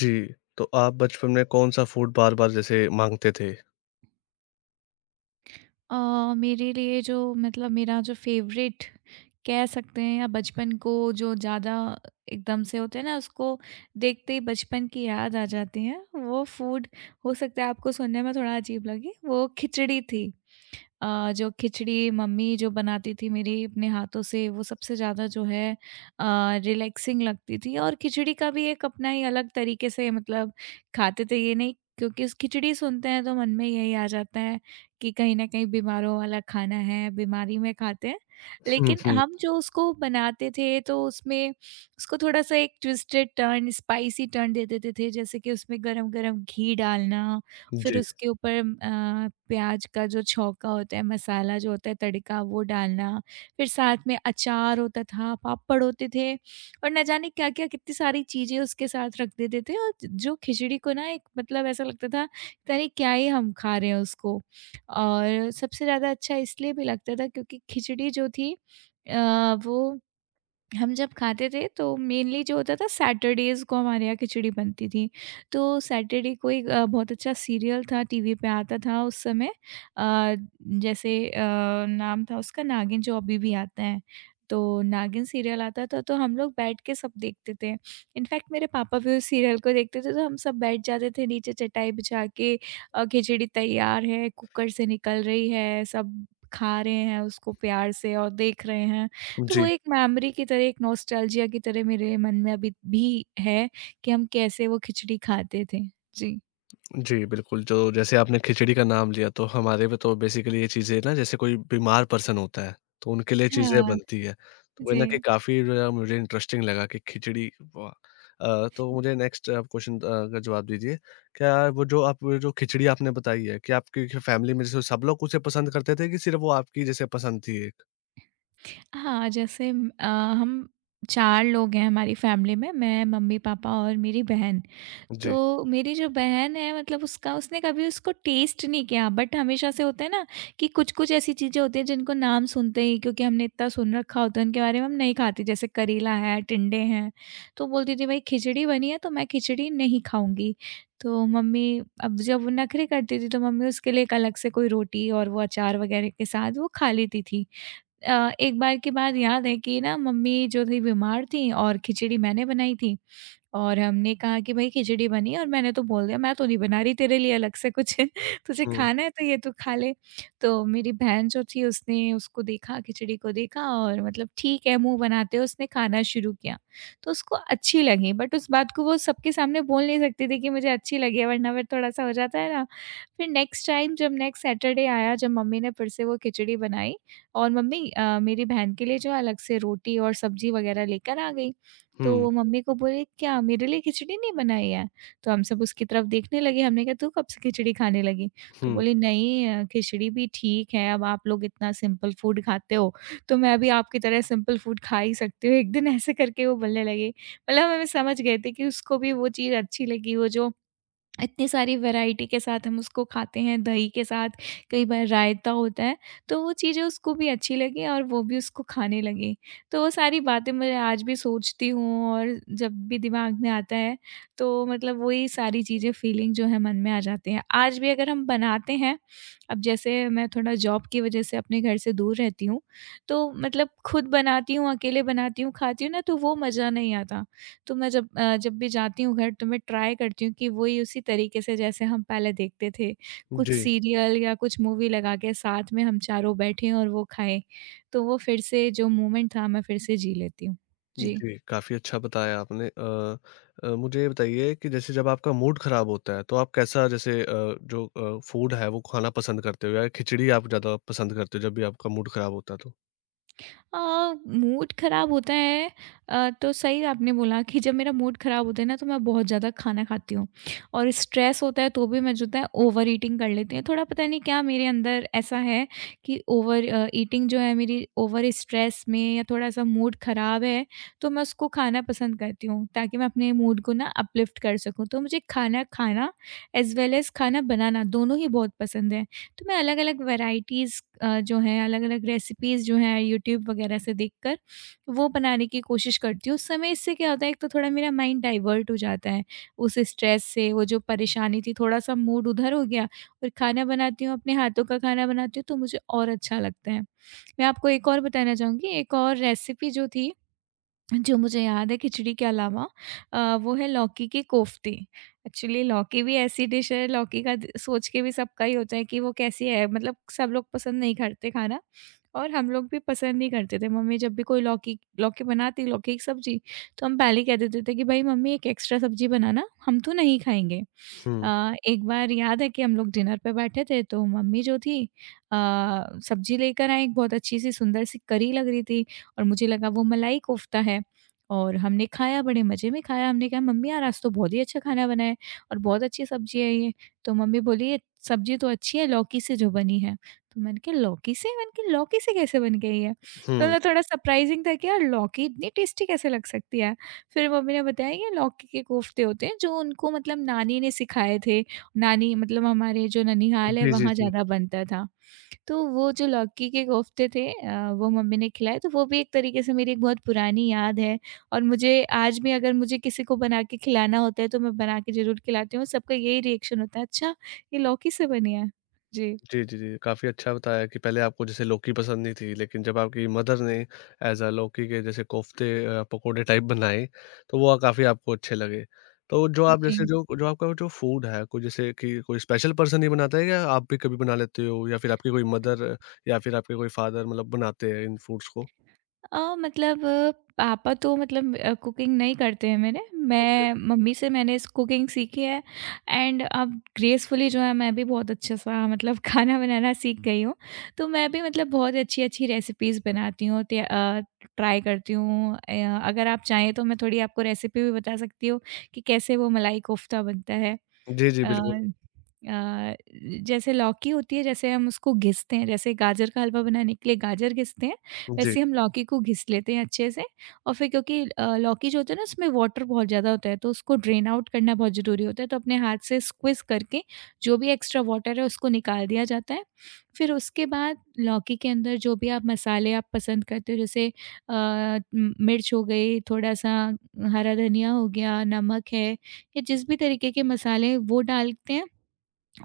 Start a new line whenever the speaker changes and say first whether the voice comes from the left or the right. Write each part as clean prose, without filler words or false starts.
left: जी, तो आप बचपन में कौन-सा फूड बार-बार जैसे माँगते थे?
right: मेरे लिए जो मतलब मेरा जो फेवरेट कह सकते हैं, या बचपन को जो ज़्यादा एकदम से होते हैं ना, उसको देखते ही बचपन की याद आ जाती है वो फूड। हो सकता है आपको सुनने में थोड़ा अजीब लगे, वो खिचड़ी थी। जो खिचड़ी मम्मी जो बनाती थी मेरी अपने हाथों से, वो सबसे ज़्यादा जो है रिलैक्सिंग लगती थी। और खिचड़ी का भी एक अपना ही अलग तरीके से मतलब खाते थे, ये नहीं क्योंकि उस खिचड़ी सुनते हैं तो मन में यही आ जाता है कि कहीं न कहीं बीमारों वाला खाना है, बीमारी में खाते हैं।
left: हुँ,
right: लेकिन
left: हुँ।
right: हम जो उसको बनाते थे तो उसमें उसको थोड़ा-सा एक ट्विस्टेड टर्न, स्पाइसी टर्न दे देते थे, जैसे कि उसमें गरम-गरम घी डालना, फिर
left: जी,
right: उसके ऊपर प्याज का जो छौंका होता है, मसाला जो होता है, तड़का वो डालना, फिर साथ में अचार होता था, पापड़ होते थे और ना जाने क्या-क्या कितनी सारी चीज़ें उसके साथ रख देते थे, और जो खिचड़ी को ना एक मतलब ऐसा लगता था, पता नहीं क्या ही हम खा रहे हैं उसको। और सबसे ज़्यादा अच्छा इसलिए भी लगता था क्योंकि खिचड़ी जो थी अ, वो हम जब खाते थे तो मेनली जो होता था, सैटरडेज़ को हमारे यहाँ खिचड़ी बनती थी। तो सैटरडे को एक बहुत अच्छा सीरियल था, टीवी पे आता था उस समय। अ, जैसे अ, नाम था उसका नागिन, जो अभी भी आता है। तो नागिन सीरियल आता था, तो हम लोग बैठ के सब देखते थे। इनफैक्ट मेरे पापा भी उस सीरियल को देखते थे, तो हम सब बैठ जाते थे नीचे चटाई बिछा के। खिचड़ी तैयार है, कुकर से निकल रही है, सब खा रहे हैं उसको प्यार से और देख रहे हैं। तो वो
left: जी,
right: एक मेमोरी की तरह, एक नॉस्टैल्जिया की तरह मेरे मन में अभी भी है कि हम कैसे वो खिचड़ी खाते थे। जी।
left: जी, बिल्कुल, जो जैसे आपने खिचड़ी का नाम लिया, तो हमारे में तो बेसिकली ये चीज़ें ना जैसे कोई बीमार पर्सन होता है, तो उनके लिए चीज़ें
right: हाँ,
left: बनती है। तो कहीं न कहीं
right: जी।
left: काफ़ी जो है मुझे इंटरेस्टिंग लगा कि खिचड़ी वाह! तो मुझे नेक्स्ट आप क्वेश्चन का जवाब दीजिए, क्या वो जो आप वो जो खिचड़ी आपने बताई है, क्या आपकी फैमिली में जैसे सब लोग उसे पसंद करते थे कि सिर्फ़ वो आपकी जैसे पसंद थी एक?
right: हाँ, जैसे हम 4 लोग हैं हमारी फैमिली में, मैं, मम्मी-पापा और मेरी बहन।
left: जी।
right: तो मेरी जो बहन है, मतलब उसका उसने कभी उसको टेस्ट नहीं किया, बट हमेशा से होता है ना कि कुछ-कुछ ऐसी चीज़ें होती हैं जिनको नाम सुनते ही, क्योंकि हमने इतना सुन रखा होता है उनके बारे में, हम नहीं खाते, जैसे करेला है, टिंडे हैं। तो बोलती थी, भाई खिचड़ी बनी है तो मैं खिचड़ी नहीं खाऊँगी। तो मम्मी, अब जब वो नखरे करती थी, तो मम्मी उसके लिए एक अलग से कोई रोटी और वो अचार वगैरह के साथ वो खा लेती थी। एक बार की बात याद है कि ना मम्मी जो थी बीमार थी, और खिचड़ी मैंने बनाई थी, और हमने कहा कि भाई खिचड़ी बनी है, और मैंने तो बोल दिया मैं तो नहीं बना रही तेरे लिए अलग से कुछ। तुझे
left: हुँ,
right: खाना है तो ये तू खा ले। तो मेरी बहन जो थी उसने उसको देखा, खिचड़ी को देखा, और मतलब ठीक है, मुंह बनाते हुए उसने खाना शुरू किया। तो उसको अच्छी लगी, बट उस बात को वो सबके सामने बोल नहीं सकती थी कि मुझे अच्छी लगी है, वरना फिर थोड़ा सा हो जाता है ना। फिर नेक्स्ट टाइम जब नेक्स्ट सैटरडे आया, जब मम्मी ने फिर से वो खिचड़ी बनाई, और मम्मी मेरी बहन के लिए जो है अलग से रोटी और सब्ज़ी वग़ैरह लेकर आ गई।
left: हुँ,
right: तो मम्मी को बोले, "क्या मेरे लिए खिचड़ी नहीं बनाई है?" तो हम सब उसकी तरफ देखने लगे, हमने कहा, "तू कब से खिचड़ी खाने लगी?" तो
left: हुँ।
right: बोली, "नहीं, खिचड़ी भी ठीक है, अब आप लोग इतना सिंपल फूड खाते हो, तो मैं भी आपकी तरह सिंपल फूड खा ही सकती हूँ एक दिन।" ऐसे करके वो बोलने लगी। मतलब हमें समझ गए थे कि उसको भी वो चीज़ अच्छी लगी, वो जो इतनी सारी वैरायटी के साथ हम उसको खाते हैं, दही के साथ कई बार रायता होता है, तो वो चीज़ें उसको भी अच्छी लगी और वो भी उसको खाने लगी। तो वो सारी बातें मैं आज भी सोचती हूँ, और जब भी दिमाग में आता है, तो मतलब वही सारी चीज़ें, फ़ीलिंग जो है मन में आ जाती हैं। आज भी अगर हम बनाते हैं, अब जैसे मैं थोड़ा जॉब की वज़ह से अपने घर से दूर रहती हूँ, तो मतलब खुद बनाती हूँ, अकेले बनाती हूँ, खाती हूँ ना तो वो मज़ा नहीं आता। तो मैं जब भी जाती हूँ घर तो मैं ट्राई करती हूँ कि वही उसी तरीके से, जैसे हम पहले देखते थे, कुछ
left: जी।
right: सीरियल या कुछ मूवी लगा के साथ में हम चारों बैठें और वो खाएँ। तो वो फिर से जो मोमेंट था, मैं फिर से जी लेती हूँ। जी।
left: जी, काफ़ी अच्छा बताया आपने। मुझे ये बताइए कि जैसे जब आपका मूड ख़राब होता है, तो आप कैसा जैसे जो फूड है, वो खाना पसंद करते हो या खिचड़ी आप ज़्यादा पसंद करते हो जब भी आपका मूड ख़राब होता है तो?
right: अ, मूड खराब होता है। तो सही आपने बोला कि जब मेरा मूड खराब होता है ना, तो मैं बहुत ज़्यादा खाना खाती हूँ, और स्ट्रेस होता है तो भी मैं जो होता है ओवर ईटिंग कर लेती हूँ थोड़ा। पता नहीं क्या मेरे अंदर ऐसा है कि ओवर ईटिंग जो है मेरी ओवर स्ट्रेस में या थोड़ा सा मूड खराब है, तो मैं उसको खाना पसंद करती हूँ, ताकि मैं अपने मूड को ना अपलिफ्ट कर सकूँ। तो मुझे खाना खाना एज वेल एज खाना बनाना, दोनों ही बहुत पसंद है। तो मैं अलग-अलग वैराइटीज़ जो हैं, अलग-अलग रेसिपीज़ जो हैं, यूट्यूब वगैरह से देखकर, वो बनाने की कोशिश करती हूँ। उस समय इससे क्या होता है, एक तो थोड़ा मेरा माइंड डाइवर्ट हो जाता है उस स्ट्रेस से, वो जो परेशानी थी, थोड़ा-सा मूड उधर हो गया, और खाना बनाती हूँ, अपने हाथों का खाना बनाती हूँ, तो मुझे और अच्छा लगता है। मैं आपको एक और बताना चाहूँगी, एक और रेसिपी जो थी, जो मुझे याद है खिचड़ी के अलावा, वो है लौकी की कोफ्ती। एक्चुअली लौकी भी ऐसी डिश है, लौकी का द सोच के भी सबका ही होता है कि वो कैसी है, मतलब सब लोग पसंद नहीं करते खाना, और हम लोग भी पसंद नहीं करते थे। मम्मी जब भी कोई लौकी लौकी बनाती, लौकी की सब्ज़ी, तो हम पहले ही कह देते थे कि भई मम्मी एक एक्स्ट्रा सब्ज़ी बनाना, हम तो नहीं खाएँगे।
left: हुँ,
right: एक बार याद है कि हम लोग डिनर पे बैठे थे, तो मम्मी जो थी अ, सब्ज़ी लेकर आईं, एक बहुत अच्छी-सी सुंदर-सी करी लग रही थी, और मुझे लगा वो मलाई कोफ्ता है। और हमने खाया, बड़े मज़े में खाया। हमने कहा, "मम्मी यार, आज तो बहुत ही अच्छा खाना बना है और बहुत अच्छी सब्ज़ी है ये।" तो मम्मी बोली, "ये सब्ज़ी तो अच्छी है, लौकी से जो बनी है।" तो मैंने कहा, "लौकी से?" मैंने कहा, "लौकी से कैसे बन गई है?" तो
left: हुँ।
right: मतलब थोड़ा सरप्राइज़िंग था कि यार लौकी इतनी टेस्टी कैसे लग सकती है। फिर मम्मी ने बताया, "ये लौकी के कोफ्ते होते हैं, जो उनको मतलब नानी ने सिखाए थे। नानी मतलब हमारे जो ननिहाल है,
left: जी, जी,
right: वहाँ
left: जी।
right: ज़्यादा बनता था।" तो वो जो लौकी के कोफ़्ते थे वो मम्मी ने खिलाए, तो वो भी एक तरीके से मेरी एक बहुत पुरानी याद है, और मुझे आज भी अगर मुझे किसी को बना के खिलाना होता है, तो मैं बना के ज़रूर खिलाती हूँ। सबका यही रिएक्शन होता है, "अच्छा, ये लौकी से बनी है?"
left: जी, जी, जी। काफ़ी अच्छा बताया कि पहले आपको जैसे लौकी पसंद नहीं थी, लेकिन जब आपकी मदर ने एज़ अ लौकी के जैसे कोफ्ते पकोड़े टाइप बनाए, तो वो काफ़ी आपको अच्छे लगे। तो जो आप जैसे
right: जी।
left: जो जो आपका जो फूड है, कोई जैसे कि कोई स्पेशल पर्सन ही बनाता है या आप भी कभी बना लेते हो या फिर आपकी कोई मदर या फिर आपके कोई फादर मतलब बनाते हैं इन फूड्स को?
right: मतलब, पापा तो मतलब कुकिंग नहीं करते हैं मेरे।
left: ओके।
right: मैं मम्मी से, मैंने इस कुकिंग सीखी है, एंड अब ग्रेसफुली जो है, मैं भी बहुत अच्छा-सा मतलब खाना बनाना सीख गई हूँ। तो मैं भी मतलब बहुत अच्छी-अच्छी रेसिपीज़ बनाती हूँ, ट्राई करती हूँ। अगर आप चाहें तो मैं थोड़ी आपको रेसिपी भी बता सकती हूँ कि कैसे वो मलाई कोफ्ता बनता है।
left: जी, जी,
right: अ
left: बिल्कुल।
right: अ, जैसे लौकी होती है, जैसे हम उसको घिसते हैं, जैसे गाजर का हलवा बनाने के लिए गाजर घिसते हैं,
left: जी,
right: वैसे हम लौकी को घिस लेते हैं अच्छे से, और फिर क्योंकि लौकी जो होता है ना उसमें वाटर बहुत ज़्यादा होता है, तो उसको ड्रेन आउट करना बहुत ज़रूरी होता है, तो अपने हाथ से स्क्विज करके जो भी एक्स्ट्रा वाटर है उसको निकाल दिया जाता है। फिर उसके बाद लौकी के अंदर जो भी आप मसाले आप पसंद करते हो, जैसे मिर्च हो गई थोड़ा सा, हरा धनिया हो गया, नमक है, या जिस भी तरीके के मसाले हैं, वो डालते हैं,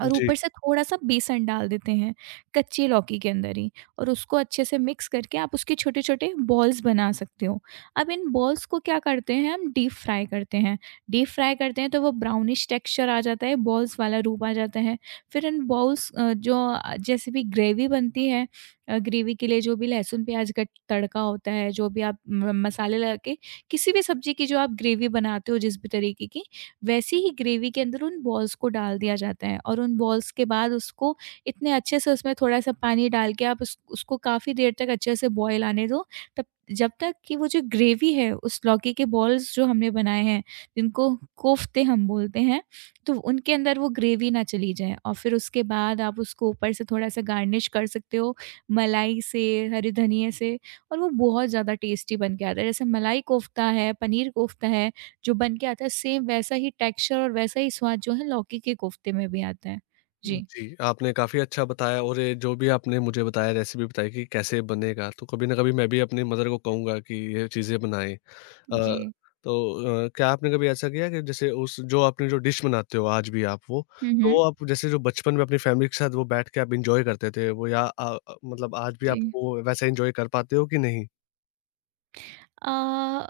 right: और
left: जी।
right: ऊपर से थोड़ा-सा बेसन डाल देते हैं, कच्ची लौकी के अंदर ही। और उसको अच्छे से मिक्स करके आप उसके छोटे-छोटे बॉल्स बना सकते हो। अब इन बॉल्स को क्या करते हैं, हम डीप फ्राई करते हैं। डीप फ्राई करते हैं तो वो ब्राउनिश टेक्सचर आ जाता है, बॉल्स वाला रूप आ जाता है। फिर इन बॉल्स जैसे भी ग्रेवी बनती है, ग्रेवी के लिए जो भी लहसुन, प्याज का तड़का होता है, जो भी आप म मसाले लगा के किसी भी सब्ज़ी की जो आप ग्रेवी बनाते हो जिस भी तरीके की, वैसे ही ग्रेवी के अंदर उन बॉल्स को डाल दिया जाता है, और उन बॉल्स के बाद उसको इतने अच्छे से उसमें थोड़ा-सा पानी डाल के आप उस उसको काफ़ी देर तक अच्छे से बॉयल आने दो, तब जब तक कि वो जो ग्रेवी है उस लौकी के बॉल्स जो हमने बनाए हैं, जिनको कोफ्ते हम बोलते हैं, तो उनके अंदर वो ग्रेवी ना चली जाए। और फिर उसके बाद आप उसको ऊपर से थोड़ा-सा गार्निश कर सकते हो, मलाई से, हरे धनिये से। और वो बहुत ज़्यादा टेस्टी बन के आता है। जैसे मलाई कोफ्ता है, पनीर कोफ्ता है, जो बन के आता है सेम वैसा ही टेक्सचर और वैसा ही स्वाद जो है लौकी के कोफ्ते में भी आता है। जी।
left: जी, आपने काफ़ी अच्छा बताया और ये जो भी आपने मुझे बताया रेसिपी बताई कि कैसे बनेगा, तो कभी न कभी मैं भी अपनी मदर को कहूँगा कि ये चीज़ें बनाएँ। अ,
right: जी।
left: तो क्या आपने कभी ऐसा किया कि जैसे उस जो आपने जो डिश बनाते हो आज भी आप वो,
right: हुँ,
left: तो
right: हुँ।
left: वो आप जैसे जो बचपन में अपनी फैमिली के साथ वो बैठ के आप एन्जॉय करते थे वो या मतलब आज भी
right: जी।
left: आप वो वैसा एन्जॉय कर पाते हो कि नहीं?
right: अ,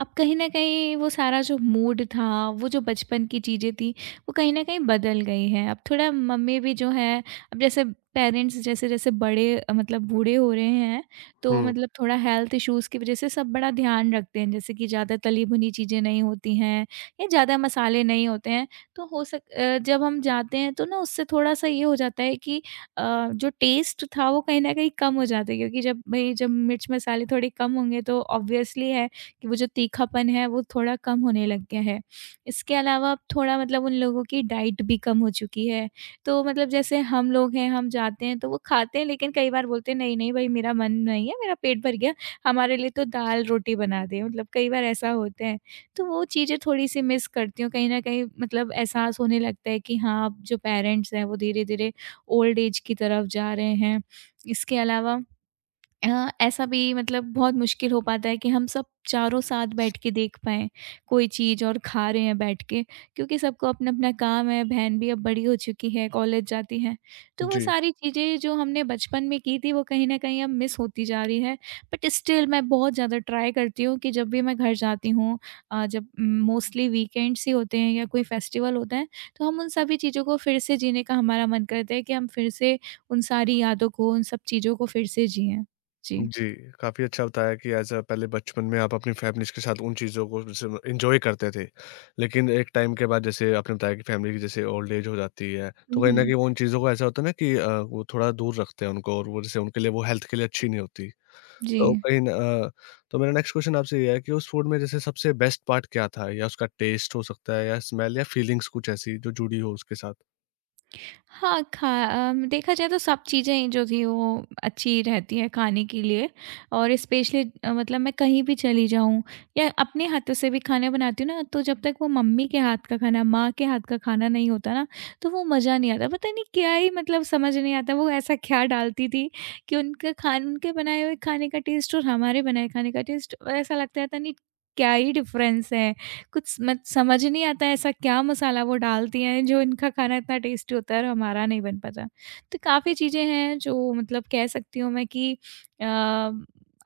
right: अब कहीं न कहीं वो सारा जो मूड था, वो जो बचपन की चीज़ें थी, वो कहीं न कहीं बदल गई हैं। अब थोड़ा मम्मी भी जो है, अब जैसे पेरेंट्स जैसे-जैसे बड़े मतलब बूढ़े हो रहे हैं, तो
left: हुँ,
right: मतलब थोड़ा हेल्थ इश्यूज़ की वजह से सब बड़ा ध्यान रखते हैं। जैसे कि ज़्यादा तली-भुनी चीज़ें नहीं होती हैं या ज़्यादा मसाले नहीं होते हैं। तो जब हम जाते हैं तो ना उससे थोड़ा-सा ये हो जाता है कि जो टेस्ट था वो कहीं न कहीं कम हो जाता है, क्योंकि जब मिर्च मसाले थोड़े कम होंगे तो ऑब्वियसली है कि वो जो तीखापन है वो थोड़ा कम होने लग गया है। इसके अलावा अब थोड़ा मतलब उन लोगों की डाइट भी कम हो चुकी है। तो मतलब जैसे हम लोग हैं, हम जाते हैं तो वो खाते हैं, लेकिन कई बार बोलते हैं नहीं, नहीं भई मेरा मन नहीं है, मेरा पेट भर गया, हमारे लिए तो दाल-रोटी बना दें, मतलब कई बार ऐसा होता है। तो वो चीज़ें थोड़ी-सी मिस करती हूँ, कहीं न कहीं मतलब एहसास होने लगता है कि हाँ, अब जो पेरेंट्स हैं वो धीरे-धीरे ओल्ड एज की तरफ जा रहे हैं। इसके अलावा हाँ, ऐसा भी मतलब बहुत मुश्किल हो पाता है कि हम सब चारों साथ बैठ के देख पाएँ कोई चीज़ और खा रहे हैं बैठ के, क्योंकि सबको अपना-अपना काम है, बहन भी अब बड़ी हो चुकी है, कॉलेज जाती है। तो वो
left: जी।
right: सारी चीज़ें जो हमने बचपन में की थी वो कहीं न कहीं अब मिस होती जा रही है। बट स्टिल मैं बहुत ज़्यादा ट्राई करती हूँ कि जब भी मैं घर जाती हूँ जब मोस्टली वीकेंड्स ही होते हैं या कोई फेस्टिवल होता है, तो हम उन सभी चीज़ों को फिर से जीने का हमारा मन करता है कि हम फिर से उन सारी यादों को, उन सब चीज़ों को फिर से जिएँ। जी।
left: जी, काफ़ी अच्छा बताया कि एज़ अ पहले बचपन में आप अपनी फैमिलीज़ के साथ उन चीज़ों को जैसे म एन्जॉय करते थे। लेकिन एक टाइम के बाद जैसे आपने बताया कि फैमिली की जैसे ओल्ड एज हो जाती है,
right: हुँ,
left: तो कहीं न
right: हुँ।
left: कहीं वो उन चीज़ों को ऐसा होता है ना कि वो थोड़ा दूर रखते हैं उनको और वो जैसे उनके लिए वो हेल्थ के लिए अच्छी नहीं होती।
right: जी।
left: तो कहीं न अ, तो मेरा नेक्स्ट क्वेश्चन आपसे ये है कि उस फूड में जैसे सबसे बेस्ट पार्ट क्या था? या उसका टेस्ट हो सकता है या स्मेल या फीलिंग्स कुछ ऐसी जो जुड़ी हो उसके साथ?
right: हाँ, देखा जाए तो सब चीज़ें जो थी वो अच्छी रहती हैं खाने के लिए। और स्पेशली मतलब मैं कहीं भी चली जाऊँ या अपने हाथों से भी खाना बनाती हूँ ना, तो जब तक वो मम्मी के हाथ का खाना, माँ के हाथ का खाना नहीं होता ना, तो वो मज़ा नहीं आता। पता नहीं क्या ही मतलब समझ नहीं आता वो ऐसा क्या डालती थी कि उनका खान उनके बनाए हुए खाने का टेस्ट और हमारे बनाए खाने का टेस्ट ऐसा लगता है, था नहीं क्या ही डिफ़रेंस है। कुछ मत समझ ही नहीं आता है ऐसा क्या मसाला वो डालती हैं जो इनका खाना इतना टेस्टी होता है और हमारा नहीं बन पाता। तो काफ़ी चीज़ें हैं जो मतलब कह सकती हूँ मैं कि अ,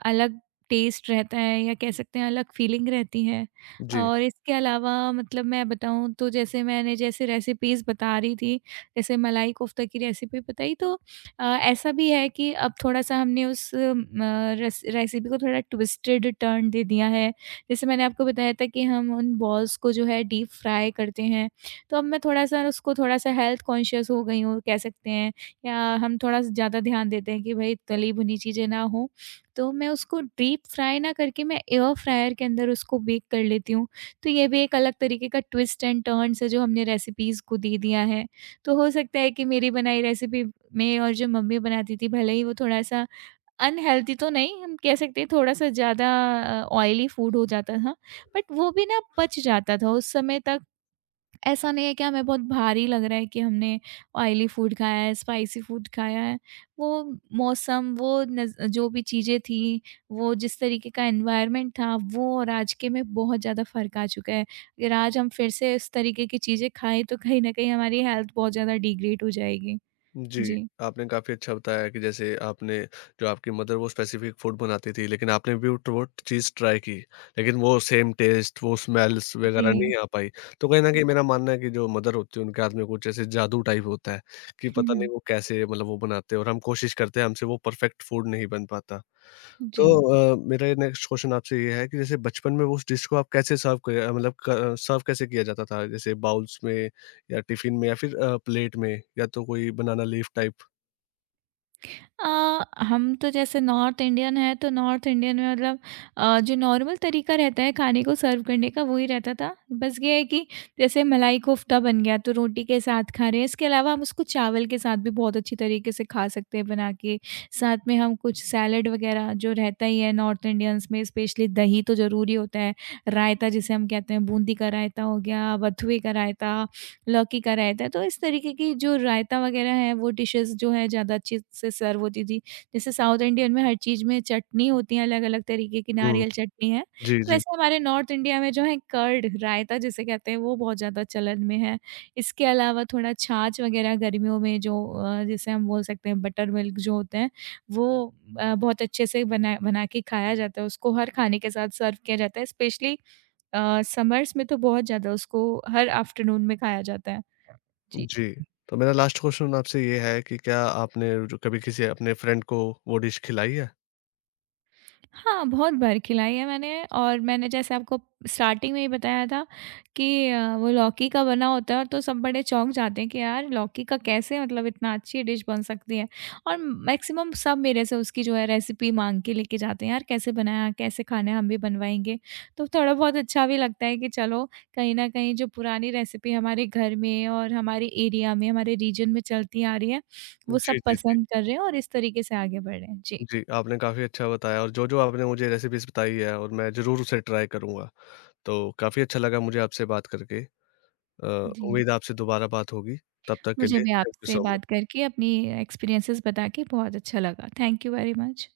right: अलग टेस्ट रहता है या कह सकते हैं अलग फीलिंग रहती है।
left: जी।
right: और इसके अलावा मतलब मैं बताऊँ तो जैसे मैंने जैसे रेसिपीज़ बता रही थी, जैसे मलाई कोफ्ता की रेसिपी बताई तो ऐसा भी है कि अब थोड़ा-सा हमने उस म रेसिपी को थोड़ा ट्विस्टेड टर्न दे दिया है। जैसे मैंने आपको बताया था कि हम उन बॉल्स को जो है डीप फ्राई करते हैं, तो अब मैं थोड़ा-सा उसको थोड़ा-सा हेल्थ कॉन्शियस हो गई हूँ कह सकते हैं, या हम थोड़ा ज़्यादा ध्यान देते हैं कि भई तली-भुनी चीज़ें ना हों। तो मैं उसको डीप फ्राई ना करके मैं एयर फ्रायर के अंदर उसको बेक कर लेती हूँ। तो ये भी एक अलग तरीके का ट्विस्ट एंड टर्न्स है जो हमने रेसिपीज़ को दे दिया है। तो हो सकता है कि मेरी बनाई रेसिपी में और जो मम्मी बनाती थी, भले ही वो थोड़ा-सा अनहेल्दी तो नहीं, हम कह सकते हैं थोड़ा-सा ज़्यादा ऑयली फूड हो जाता था, बट वो भी ना पच जाता था उस समय तक। ऐसा नहीं है कि हमें बहुत भारी लग रहा है कि हमने ऑयली फूड खाया है, स्पाइसी फूड खाया है। वो मौसम, वो नज़ जो भी चीज़ें थी, वो जिस तरीके का एनवायरनमेंट था, वो और आज के में बहुत ज़्यादा फ़र्क आ चुका है। अगर आज हम फिर से इस तरीके की चीज़ें खाएँ, तो कहीं न कहीं हमारी हेल्थ बहुत ज़्यादा डिग्रेड हो जाएगी।
left: जी,
right: जी।
left: आपने काफ़ी अच्छा बताया कि जैसे आपने जो आपकी मदर वो स्पेसिफिक फ़ूड बनाती थी, लेकिन आपने भी उट वो चीज़ ट्राई की, लेकिन वो सेम टेस्ट, वो स्मेल्स
right: जी।
left: वगैरह नहीं आ पाई। तो कहीं न
right: हुँ,
left: कहीं मेरा मानना है कि जो मदर होती है, उनके हाथ में कुछ ऐसे जादू टाइप होता है कि पता
right: हुँ,
left: नहीं वो कैसे मतलब वो बनाते हैं और हम कोशिश करते हैं, हमसे वो परफेक्ट फ़ूड नहीं बन पाता। तो
right: जी।
left: मेरा ये नेक्स्ट क्वेश्चन आपसे ये है कि जैसे बचपन में वो उस डिश को आप कैसे सर्व किया मतलब क सर्व कैसे किया जाता था? जैसे बाउल्स में या टिफ़िन में या फिर प्लेट में या तो कोई बनाना लीफ टाइप?
right: हम तो जैसे नॉर्थ इंडियन है तो नॉर्थ इंडियन में मतलब जो नॉर्मल तरीका रहता है खाने को सर्व करने का वही रहता था। बस ये है कि जैसे मलाई कोफ्ता बन गया तो रोटी के साथ खा रहे हैं। इसके अलावा हम उसको चावल के साथ भी बहुत अच्छी तरीके से खा सकते हैं बना के। साथ में हम कुछ सैलड वगैरह जो रहता ही है, नॉर्थ इंडियंस में स्पेशली दही तो ज़रूरी होता है। रायता जिसे हम कहते हैं, बूंदी का रायता हो गया, बथुए का रायता, लौकी का रायता, तो इस तरीके की जो रायता वगैरह है वो डिशेस जो है ज़्यादा अच्छे से सर्व होती थी। जैसे साउथ इंडियन में हर चीज़ में चटनी होती है अलग-अलग तरीके की,
left: हुँ।
right: नारियल चटनी है।
left: जी,
right: तो
left: जी।
right: वैसे हमारे नॉर्थ इंडिया में जो है कर्ड रायता जिसे कहते हैं वो बहुत ज़्यादा चलन में है। इसके अलावा थोड़ा छाछ वगैरह गर्मियों में जो जिसे हम बोल सकते हैं बटर मिल्क जो होते हैं वो बहुत अच्छे से बना बना के खाया जाता है। उसको हर खाने के साथ सर्व किया जाता है, स्पेशली समर्स में तो बहुत ज़्यादा उसको हर आफ्टरनून में खाया जाता है। जी।
left: जी। तो मेरा लास्ट क्वेश्चन आपसे ये है कि क्या आपने जो कभी किसी अपने फ्रेंड को वो डिश खिलाई है?
right: हाँ, बहुत बार खिलाई है मैंने। और मैंने जैसे आपको स्टार्टिंग में ही बताया था कि वो लौकी का बना होता है, और तो सब बड़े चौंक जाते हैं कि यार लौकी का कैसे मतलब इतना अच्छी डिश बन सकती है। और मैक्सिमम सब मेरे से उसकी जो है रेसिपी माँग के लेके जाते हैं, यार कैसे बनाया, कैसे खाना है, हम भी बनवाएँगे। तो थोड़ा बहुत अच्छा भी लगता है कि चलो, कहीं न कहीं जो पुरानी रेसिपी हमारे घर में और हमारे एरिया में, हमारे रीजन में चलती आ रही है, वो सब
left: जी, जी, जी।
right: पसंद कर रहे हैं और इस तरीके से आगे बढ़ रहे हैं। जी।
left: जी, आपने काफ़ी अच्छा बताया और जो-जो आपने मुझे रेसिपीज़ बताई है और मैं ज़रूर उसे ट्राई करूँगा। तो काफ़ी अच्छा लगा मुझे आपसे बात करके। अ,
right: जी।
left: उम्मीद है आपसे दोबारा बात होगी। तब तक के
right: मुझे
left: लिए
right: भी
left: थैंक यू
right: आपसे
left: सो मच।
right: बात करके अपनी एक्सपीरियंसेस बता के बहुत अच्छा लगा। Thank you very much.